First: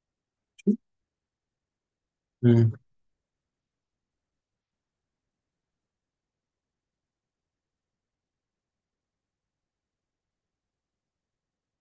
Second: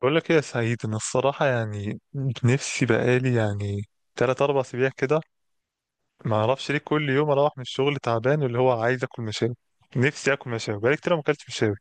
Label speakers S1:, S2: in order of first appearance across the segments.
S1: بقول لك ايه يا سعيد، انا الصراحه يعني
S2: مم.
S1: نفسي بقالي يعني تلات اربع اسابيع كده. ما اعرفش ليه كل يوم اروح من الشغل تعبان، واللي هو عايز اكل مشاوي. نفسي اكل مشاوي بقالي كتير ما اكلتش مشاوي.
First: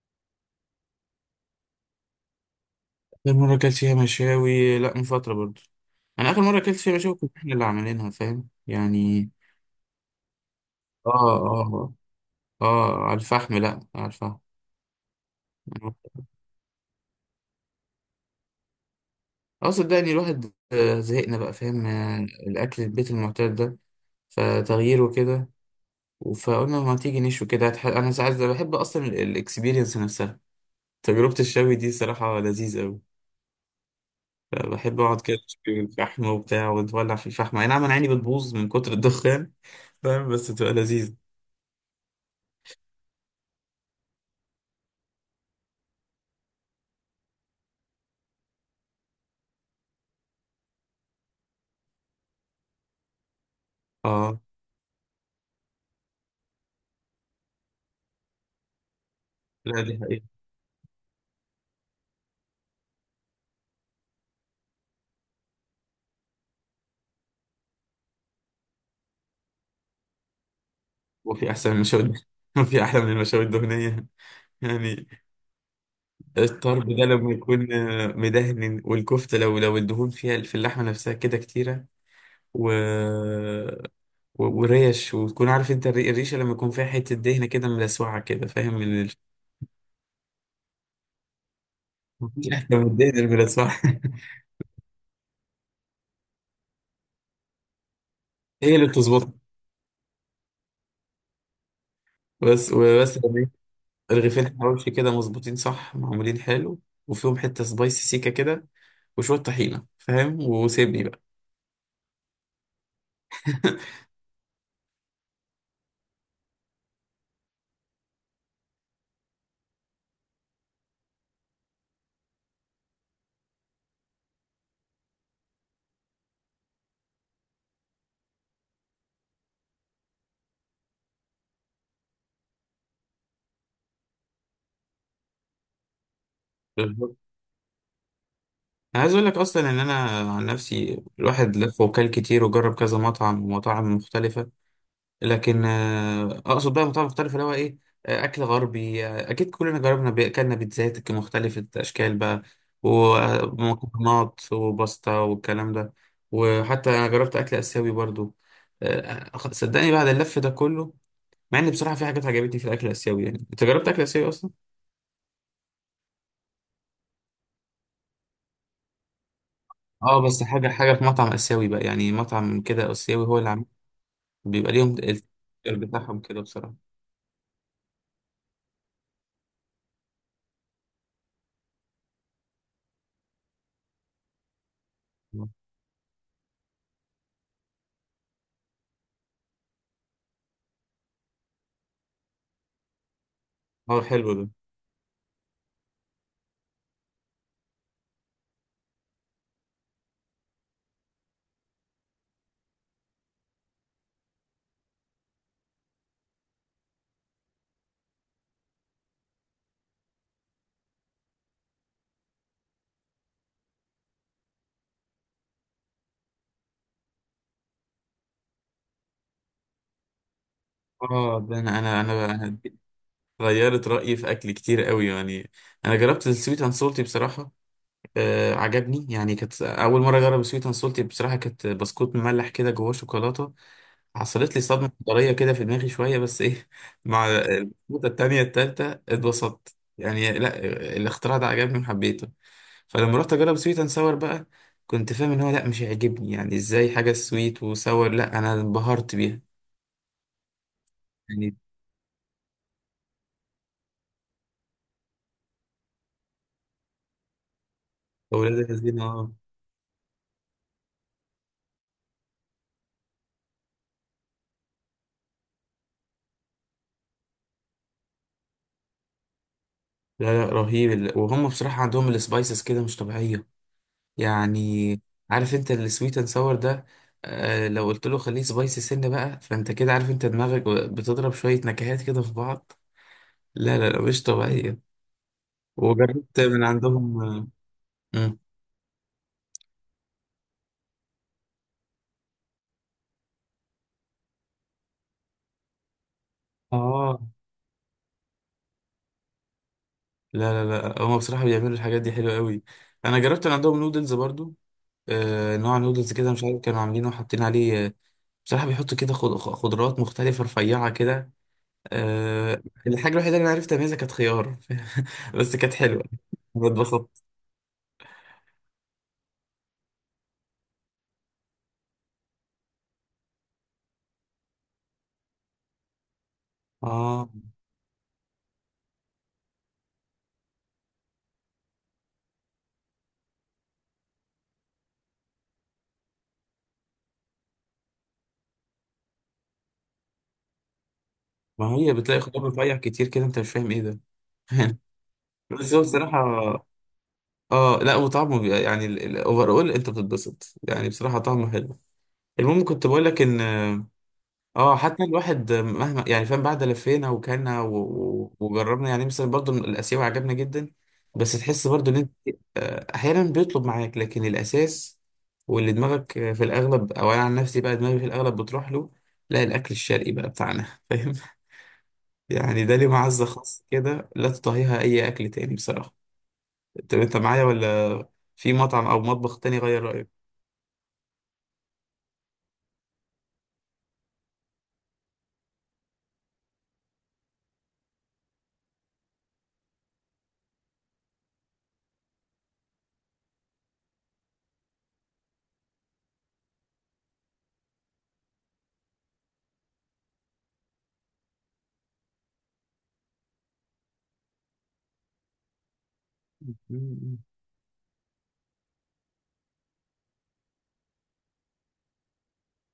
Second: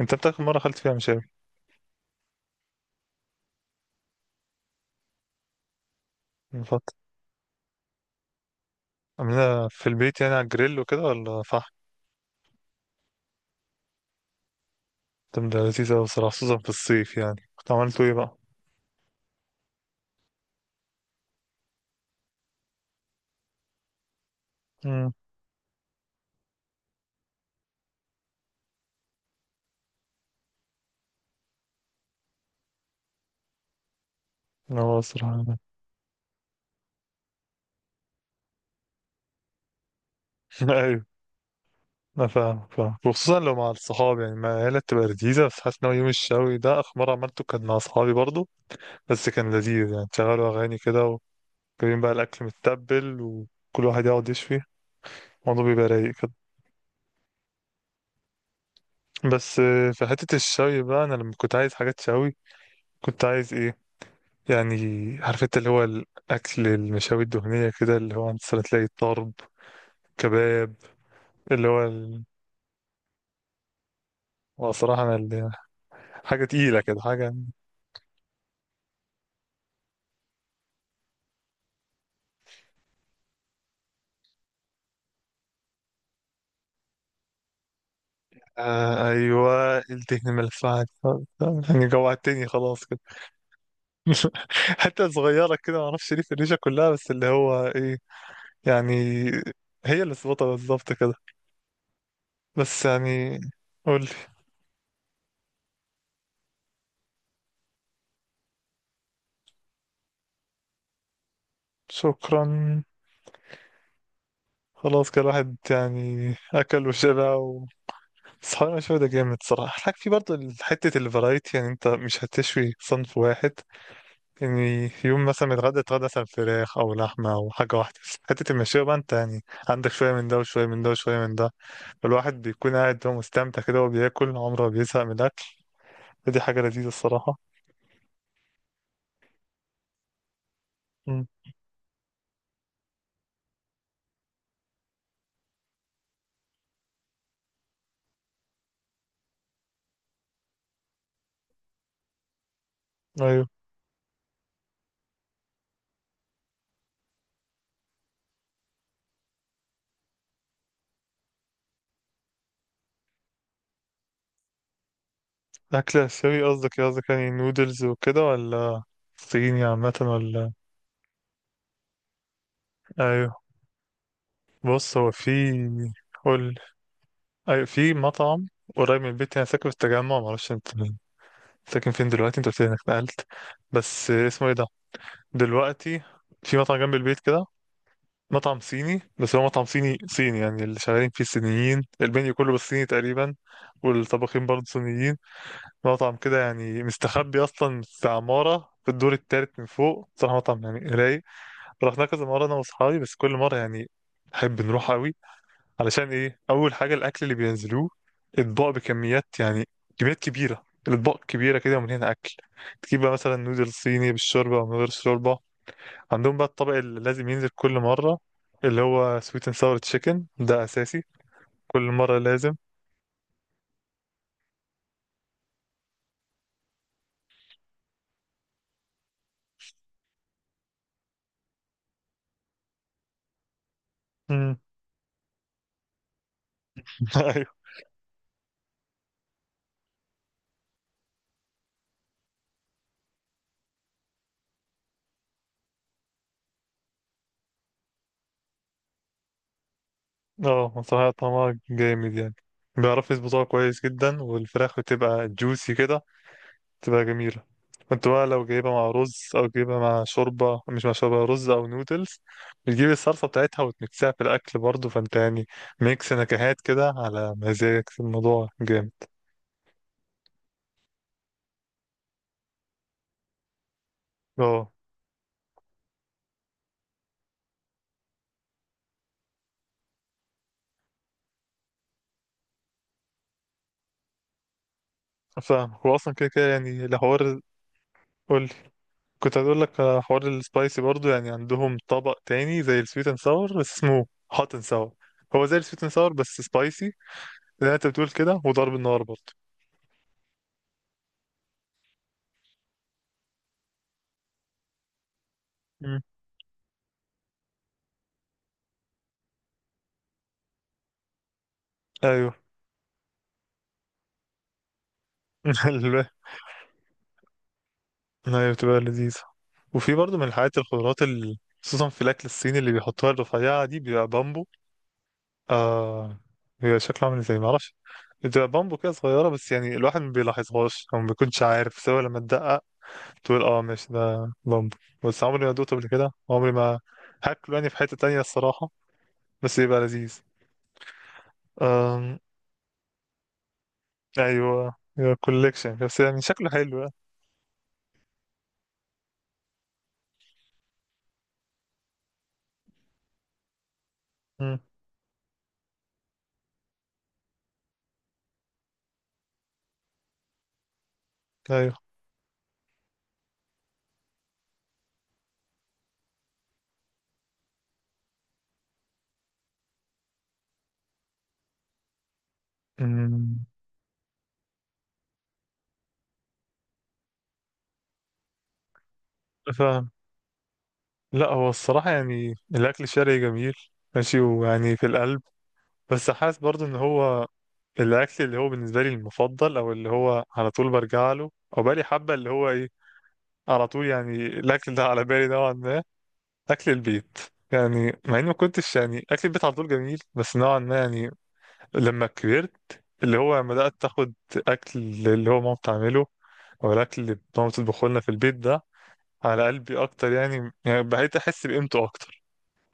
S1: انت بتاكل مره اكلت فيها مشاوي؟
S2: آخر مرة أكلت فيها مشاوي، لأ، من فترة برضو. أنا آخر مرة
S1: من
S2: أكلت
S1: فتره
S2: فيها مشاوي كنا إحنا اللي عاملينها، فاهم يعني.
S1: عاملها في البيت يعني على الجريل وكده
S2: آه،
S1: ولا فحم؟
S2: آه، آه، على الفحم، لأ، على الفحم.
S1: طب ده لذيذ
S2: اه
S1: قوي الصراحه، خصوصا في الصيف. يعني كنت عملته ايه بقى؟
S2: صدقني الواحد، زهقنا بقى، فاهم، الاكل البيت المعتاد ده، فتغييره
S1: امم
S2: كده. فقلنا ما تيجي نشوي كده، انا ساعات بحب اصلا الاكسبيرينس نفسها. تجربة الشوي دي صراحة لذيذة أوي.
S1: هو
S2: بحب أقعد كده
S1: الصراحه
S2: أشوي الفحم وبتاع، ونولع في الفحم، أي نعم، أنا عيني بتبوظ من كتر الدخان، فاهم، بس تبقى
S1: ايوه،
S2: لذيذة.
S1: انا فاهم وخصوصا لو مع الصحاب يعني مع العيله بتبقى لذيذه. بس حاسس ان هو يوم الشوي ده اخر مره عملته كان مع صحابي برضه. بس كان لذيذ، يعني تشغلوا أغاني كده، وجايبين بقى الأكل متبل وكل واحد يقعد
S2: اه،
S1: يشوي. الموضوع بيبقى رايق كده. بس
S2: لا، دي
S1: في
S2: حقيقة.
S1: حتة الشوي بقى، أنا لما كنت عايز حاجات شوي، كنت عايز إيه يعني؟ عارف أنت اللي هو الأكل المشاوي الدهنية كده، اللي هو أنت مثلاً تلاقي طرب، كباب،
S2: وفي
S1: اللي
S2: أحسن من
S1: هو
S2: المشاوي
S1: ال...
S2: وفي أحلى من المشاوي الدهنية،
S1: وصراحة
S2: يعني
S1: أنا اللي... حاجة تقيلة
S2: الطرب
S1: كده،
S2: ده لما
S1: حاجة.
S2: يكون مدهن، والكفتة لو الدهون فيها في اللحمة نفسها كده كتيرة، و... و... وريش، وتكون عارف أنت الريشة لما يكون فيها حتة دهنة كده ملسوعة كده، فاهم من
S1: آه
S2: ال...
S1: أيوة، الدهن الملفعة، يعني جوعتني
S2: مفيش أحلى
S1: خلاص
S2: من
S1: كده.
S2: الدهن الملسوعة
S1: حتة صغيرة كده، معرفش ليه في الريشة كلها، بس اللي هو إيه
S2: هي اللي
S1: يعني،
S2: بتظبطها.
S1: هي اللي ظبطها بالظبط كده.
S2: بس
S1: بس
S2: وبس
S1: يعني،
S2: لما يكون
S1: قولي.
S2: رغيفين حواوشي كده مظبوطين صح، معمولين حلو، وفيهم حتة سبايسي سيكة كده، وشوية طحينة، فاهم، وسيبني بقى.
S1: شكرا. خلاص كده الواحد يعني أكل وشبع و- بس حوالي مشوي ده جامد صراحة. الحاجة في برضه حتة الفرايتي، يعني أنت مش هتشوي صنف واحد. يعني يوم مثلا اتغدى، مثلا فراخ أو لحمة أو حاجة واحدة. حتة المشوية بقى أنت يعني عندك شوية من ده وشوية من ده وشوية من ده. الواحد بيكون قاعد هو مستمتع كده وهو بياكل، عمره ما بيزهق من الأكل. فدي حاجة لذيذة
S2: بالظبط.
S1: الصراحة.
S2: انا عايز اقول لك اصلا ان انا عن نفسي،
S1: مم.
S2: الواحد لف وكل كتير، وجرب كذا مطعم ومطاعم مختلفه. لكن اقصد بقى مطاعم مختلفه، اللي هو ايه، اكل غربي، اكيد كلنا جربنا اكلنا بيتزات مختلفه اشكال بقى،
S1: أيوه.
S2: ومكرونات وباستا والكلام ده، وحتى انا جربت اكل اسيوي برضو. صدقني بعد اللف ده كله، مع ان بصراحه في حاجات عجبتني في الاكل الاسيوي. يعني انت جربت اكل اسيوي اصلا؟
S1: أكل آسيوي قصدك إيه؟ قصدك يعني نودلز وكده، ولا صيني عامة
S2: اه، بس
S1: ولا؟
S2: حاجه حاجه في مطعم اسيوي بقى، يعني مطعم كده اسيوي هو
S1: أيوه.
S2: اللي عامل، بيبقى ليهم
S1: بص هو في،
S2: التفكير بتاعهم كده،
S1: قول.
S2: بصراحة.
S1: أيوه، في مطعم قريب من البيت يعني، أنا ساكن في التجمع، معرفش أنت ساكن فين دلوقتي، أنت قلت لي إنك نقلت. بس اسمه إيه ده دلوقتي؟ في مطعم جنب البيت كده، مطعم صيني، بس هو مطعم صيني صيني، يعني اللي شغالين فيه صينيين، المنيو كله بالصيني تقريبا،
S2: هو حلو
S1: والطباخين
S2: ده.
S1: برضه صينيين. مطعم كده يعني مستخبي اصلا في عمارة في الدور التالت من فوق. صراحة مطعم يعني رايق. رحنا كذا مرة أنا وأصحابي، بس كل مرة يعني نحب نروح أوي. علشان إيه؟ أول حاجة الأكل اللي بينزلوه أطباق بكميات يعني، كميات كبيرة، الأطباق كبيرة كده ومليانة أكل. تجيب بقى مثلا نودل صيني بالشوربة أو من غير شوربة. عندهم بقى الطبق اللي لازم ينزل كل مرة، اللي هو سويت اند ساور تشيكن، ده أساسي
S2: اه، ده انا
S1: كل
S2: انا
S1: مرة
S2: انا
S1: لازم.
S2: أنا غيرت رأيي في اكل كتير قوي، يعني. انا جربت السويت اند سولتي، بصراحة عجبني، يعني كانت اول مرة اجرب السويت اند سولتي، بصراحة كانت بسكوت مملح كده جواه شوكولاتة. حصلت
S1: مم.
S2: لي صدمة حضارية كده في دماغي شوية، بس ايه، مع
S1: أيوه.
S2: البسكوتة التانية التالتة اتبسطت، يعني لا، الاختراع ده عجبني وحبيته. فلما رحت اجرب سويت اند ساور بقى، كنت فاهم ان هو لا مش هيعجبني، يعني ازاي حاجه سويت وساور، لا انا انبهرت بيها،
S1: أه صراحة
S2: يعني
S1: طعمها جامد يعني، بيعرفوا يظبطوها كويس جدا، والفراخ بتبقى جوسي كده، تبقى جميلة. كنت بقى لو
S2: اولاد
S1: جايبها مع
S2: الذين
S1: رز
S2: اه.
S1: أو جايبها مع شوربة، مش مع شوربة، رز أو نودلز، بتجيب الصلصة بتاعتها وتمكسها في الأكل برضه. فأنت يعني ميكس نكهات كده على مزاجك، الموضوع جامد.
S2: لا، لا، رهيب، وهم بصراحه عندهم السبايسز كده مش طبيعيه،
S1: اه.
S2: يعني. عارف انت السويت اند ساور ده؟ لو قلت له خليه سبايسي سنه بقى، فانت كده عارف، انت دماغك بتضرب شويه نكهات كده في بعض، لا، لا، لا، مش طبيعيه.
S1: فاهم، هو أصلا كده
S2: وجربت
S1: كده
S2: من
S1: يعني
S2: عندهم
S1: الحوار.
S2: آه مم.
S1: قولي. كنت هقول لك على حوار السبايسي برضه. يعني عندهم طبق تاني زي السويت اند ساور، بس اسمه هوت اند ساور. هو زي السويت اند ساور بس سبايسي،
S2: آه،
S1: زي ما انت بتقول كده، وضرب النار برضه.
S2: لا، لا، لا، هم بصراحه بيعملوا الحاجات دي حلوه قوي. انا جربت من عندهم نودلز برضو، نوع
S1: مم.
S2: نودلز كده مش عارف كانوا عاملينه وحاطين عليه. بصراحة بيحطوا كده خضروات مختلفة رفيعة كده،
S1: ايوه.
S2: الحاجة الوحيدة اللي أنا عرفت أميزها كانت خيار، بس كانت حلوة. أنا اتبسطت.
S1: هي بتبقى لذيذة. وفي برضه من الحاجات الخضروات ال- خصوصا في الأكل الصيني اللي بيحطوها الرفيعة دي، بيبقى بامبو. آه، بيبقى شكله عامل
S2: آه،
S1: ازاي معرفش، بتبقى بامبو كده صغيرة، بس يعني الواحد ما بيلاحظهاش أو ما بيكونش عارف، سواء لما تدقق تقول اه ماشي ده بامبو. بس عمري ما دوقته قبل كده، عمري ما هاكله يعني في حتة تانية الصراحة. بس يبقى لذيذ.
S2: ما هي
S1: آم،
S2: بتلاقي خضار رفيع كتير كده، أنت مش فاهم إيه ده.
S1: أيوه، يبقى
S2: بس
S1: كوليكشن،
S2: هو
S1: بس يعني شكله
S2: بصراحة،
S1: حلو يعني.
S2: آه، لا، وطعمه يعني الأوفر أول أنت بتتبسط، يعني بصراحة طعمه حلو. المهم كنت بقول لك إن
S1: مم.
S2: اه حتى الواحد مهما، يعني فاهم، بعد لفينا وكلنا وجربنا، يعني مثلا برضو الاسيوي عجبنا جدا. بس تحس
S1: أيوه.
S2: برضو ان انت احيانا بيطلب معاك، لكن الاساس واللي دماغك في الاغلب، او انا عن نفسي بقى دماغي في الاغلب بتروح له لا الاكل الشرقي بقى بتاعنا. فاهم، يعني ده ليه معزة
S1: مم.
S2: خاصة كده، لا تطهيها اي اكل تاني بصراحة. طب انت معايا ولا في مطعم او مطبخ تاني غير
S1: فاهم.
S2: رأيك؟
S1: لا هو الصراحة يعني الأكل الشرقي جميل، ماشي ويعني في القلب. بس حاسس برضو إن هو الأكل اللي هو بالنسبة لي المفضل، أو اللي هو على طول برجع له، أو بقالي حبة اللي هو إيه، على طول يعني الأكل ده على بالي نوعا ما، أكل البيت. يعني مع إني ما كنتش يعني أكل البيت على طول جميل، بس نوعا ما يعني لما كبرت، اللي هو لما بدأت تاخد أكل، اللي هو ماما بتعمله، أو الأكل اللي ماما بتطبخه لنا في البيت ده، على قلبي أكتر يعني، يعني بقيت أحس بقيمته أكتر،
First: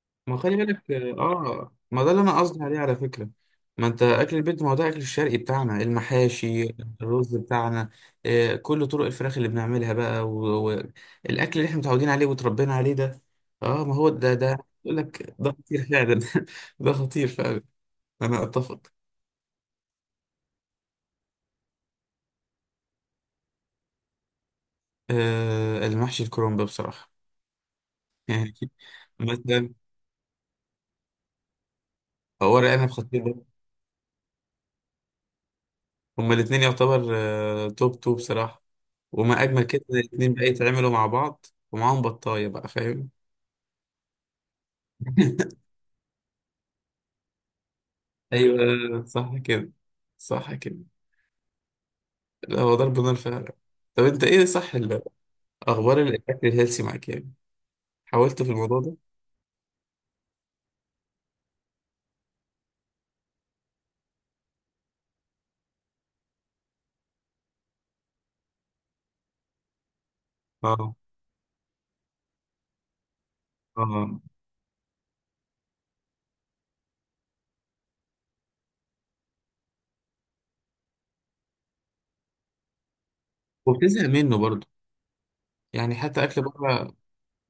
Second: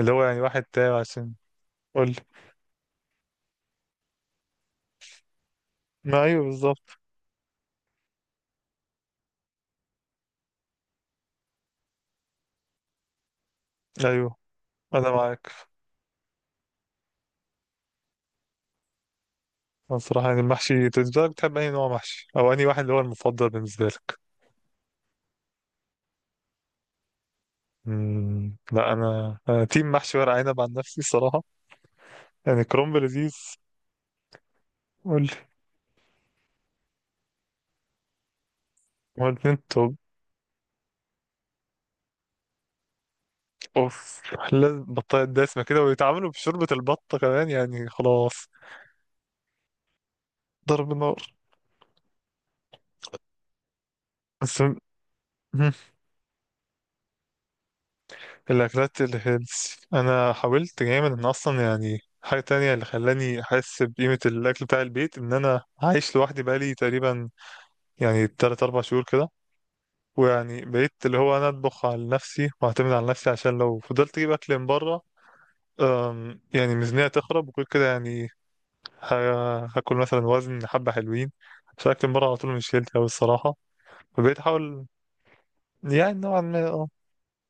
S1: اللي هو
S2: ما
S1: يعني
S2: خلي
S1: واحد تاعي
S2: بالك،
S1: عشان،
S2: ما
S1: قول
S2: ده
S1: لي.
S2: اللي انا قصدي عليه على فكره، ما انت اكل البيت ما هو ده اكل الشرقي بتاعنا،
S1: ما ايوه
S2: المحاشي،
S1: بالظبط.
S2: الرز بتاعنا، آه، كل طرق الفراخ اللي بنعملها بقى، والاكل اللي احنا متعودين عليه وتربينا عليه ده، اه ما هو ده
S1: ايوه،
S2: ده يقول
S1: انا
S2: لك
S1: معاك.
S2: ده خطير فعلا. ده خطير فعلا، انا اتفق.
S1: أنا الصراحه يعني المحشي، انت بالنسبه لك بتحب اي نوع محشي، او انهي واحد اللي هو المفضل بالنسبه لك؟
S2: آه، المحشي الكرنب بصراحه. يعني
S1: امم، لا انا، انا
S2: مثلا،
S1: تيم محشي ورق عنب عن نفسي الصراحه. يعني
S2: ورق عنب
S1: كرنب
S2: خطير
S1: لذيذ.
S2: ده،
S1: قول لي.
S2: هما الاثنين يعتبر توب توب بصراحه،
S1: هما
S2: وما
S1: الاتنين
S2: اجمل كده إن
S1: توب.
S2: الاتنين بقى يتعملوا مع بعض، ومعاهم بطاية بقى، فاهم.
S1: اوف، لازم بطاطا دسمه كده، ويتعاملوا بشوربه البطه كمان، يعني خلاص،
S2: ايوه، صح كده، صح كده،
S1: ضرب نار.
S2: لا هو ضرب نار فعلا. طب انت ايه،
S1: بس
S2: صح، اخبار الاكل الهيلثي معاك، يعني حاولت في الموضوع ده؟
S1: الأكلات الهيلثي أنا حاولت جامد، إن أصلا يعني حاجة تانية اللي خلاني أحس بقيمة الأكل بتاع البيت، إن أنا عايش لوحدي بقالي تقريبا يعني تلات أربع شهور كده، ويعني بقيت
S2: اه،
S1: اللي هو أنا أطبخ على نفسي وأعتمد على نفسي، عشان لو فضلت
S2: اه،
S1: أجيب أكل من بره، يعني ميزانية تخرب وكل كده يعني، ه- هاكل مثلا وزن حبة حلوين، عشان أكل من بره على طول مش هيلثي أوي الصراحة.
S2: وبتزهق منه
S1: فبقيت
S2: برضه،
S1: أحاول
S2: يعني
S1: يعني
S2: حتى
S1: نوعا
S2: اكل
S1: ما أه.
S2: بره،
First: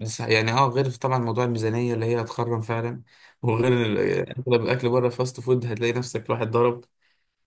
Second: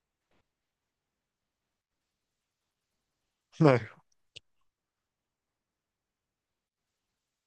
S2: يعني غير طبعا موضوع الميزانيه اللي هي هتخرم فعلا، وغير
S1: أيوه.
S2: اغلب الاكل بره فاست فود، هتلاقي نفسك الواحد ضرب.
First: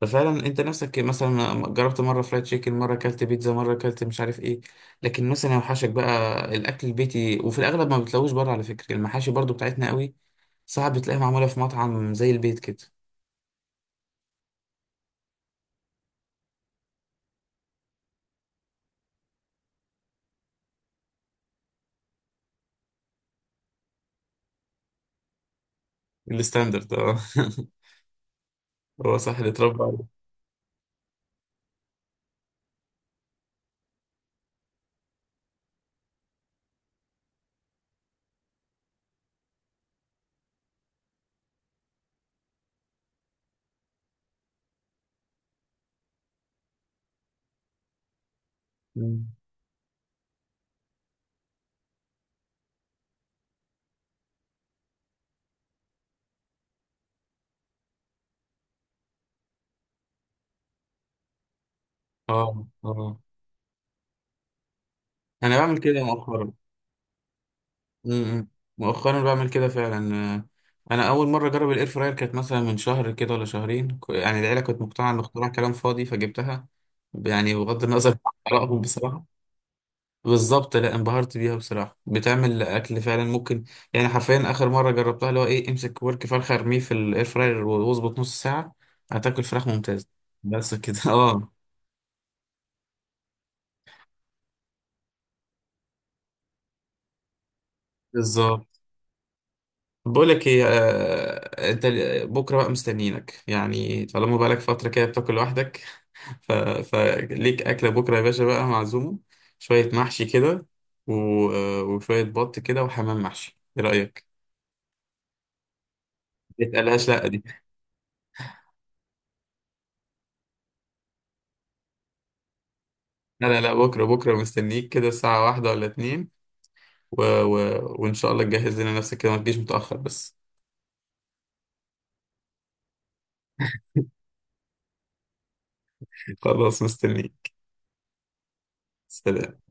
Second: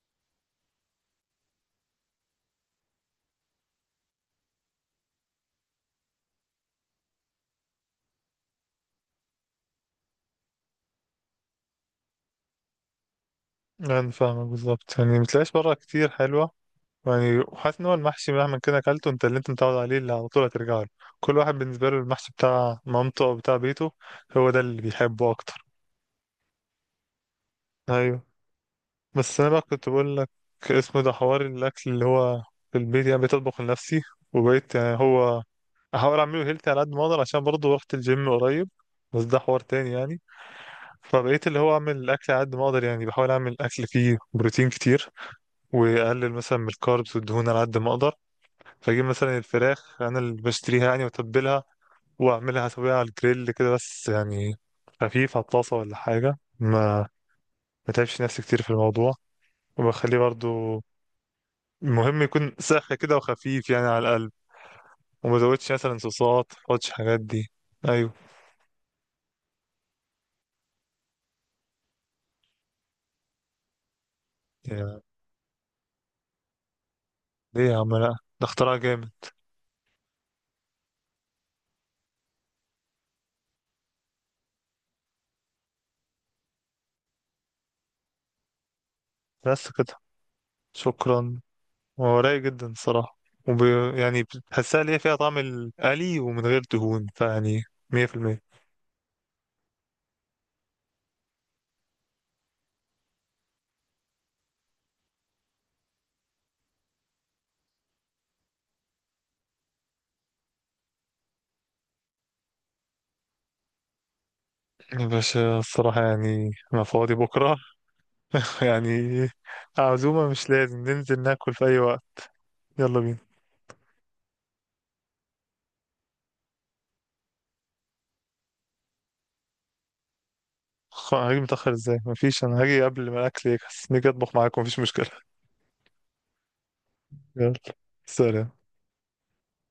S2: ففعلا انت نفسك مثلا جربت مره فرايد تشيكن، مره اكلت بيتزا، مره اكلت مش عارف ايه، لكن مثلا يوحشك بقى الاكل البيتي، وفي الاغلب ما بتلاقوش بره، على فكره المحاشي برضو بتاعتنا قوي، صعب تلاقيها معموله في مطعم زي البيت كده.
S1: يعني فاهمك بالظبط، يعني متلاقيش بره كتير حلوة. يعني حاسس ان هو المحشي مهما كده اكلته، انت اللي انت متعود عليه، اللي على طول هترجع له. كل واحد بالنسبه له المحشي بتاع مامته او بتاع بيته، هو ده اللي بيحبه اكتر.
S2: الستاندرد، اه.
S1: ايوه.
S2: هو صح
S1: بس انا
S2: اللي
S1: بقى
S2: اتربى
S1: كنت
S2: عليه.
S1: بقول لك، اسمه ده حوار الاكل اللي هو في البيت. يعني بقيت اطبخ لنفسي، وبقيت يعني هو احاول اعمله هيلثي على قد ما اقدر، عشان برضه رحت الجيم قريب، بس ده حوار تاني يعني. فبقيت اللي هو اعمل الاكل على قد ما اقدر، يعني بحاول اعمل اكل فيه بروتين كتير، واقلل مثلا من الكاربس والدهون على قد ما اقدر. فاجيب
S2: مم.
S1: مثلا الفراخ انا اللي بشتريها يعني واتبلها، واعملها اسويها على الجريل كده، بس يعني خفيف على الطاسه ولا حاجه، ما ما تعبش نفسي كتير في الموضوع. وبخليه برضو المهم يكون
S2: اه،
S1: ساخن كده،
S2: اه،
S1: وخفيف يعني على القلب، وما
S2: انا
S1: زودش
S2: بعمل
S1: مثلا
S2: كده
S1: صوصات،
S2: مؤخرا.
S1: ما احطش حاجات دي. ايوه.
S2: امم مؤخرا بعمل كده فعلا. انا اول مره اجرب الاير فراير كانت مثلا من شهر كده ولا شهرين يعني العيله كانت
S1: يا
S2: مقتنعه ان اختراع كلام فاضي، فجبتها يعني
S1: ليه يا
S2: بغض
S1: عم لا،
S2: النظر عن
S1: ده اختراع
S2: ارائهم
S1: جامد.
S2: بصراحه. بالظبط، لا، انبهرت بيها بصراحه، بتعمل اكل فعلا ممكن، يعني حرفيا اخر مره جربتها اللي هو ايه، امسك ورك فرخه ارميه في الاير فراير واظبط نص ساعه، هتاكل فراخ
S1: بس كده؟
S2: ممتازه. بس كده.
S1: شكرا.
S2: اه،
S1: هو رايق جدا الصراحه، وب... يعني بتحسها ليه فيها طعم القلي ومن غير دهون، فيعني 100%.
S2: بالظبط. بقول لك ايه، انت بكره بقى مستنيينك، يعني طالما بقالك فتره كده بتاكل لوحدك، ف... فليك أكلة بكرة يا باشا بقى، معزومة. شوية محشي كده، و... آه، وشوية بط كده وحمام محشي، إيه رأيك؟
S1: بس الصراحة يعني
S2: ما
S1: أنا
S2: تقلقهاش،
S1: فاضي
S2: لأ، دي،
S1: بكرة. يعني عزومة مش لازم ننزل ناكل في أي وقت، يلا بينا.
S2: لا، لا، لا، بكرة بكرة مستنيك كده، الساعة واحدة ولا اتنين، وإن شاء الله تجهز لنا نفسك كده، ما تجيش متأخر بس.
S1: خ- هاجي متأخر ازاي؟ مفيش، أنا هاجي قبل ما الأكل يجهز، نيجي أطبخ معاكم، مفيش مشكلة.
S2: خلاص
S1: يلا.
S2: مستنيك.
S1: سلام.
S2: سلام.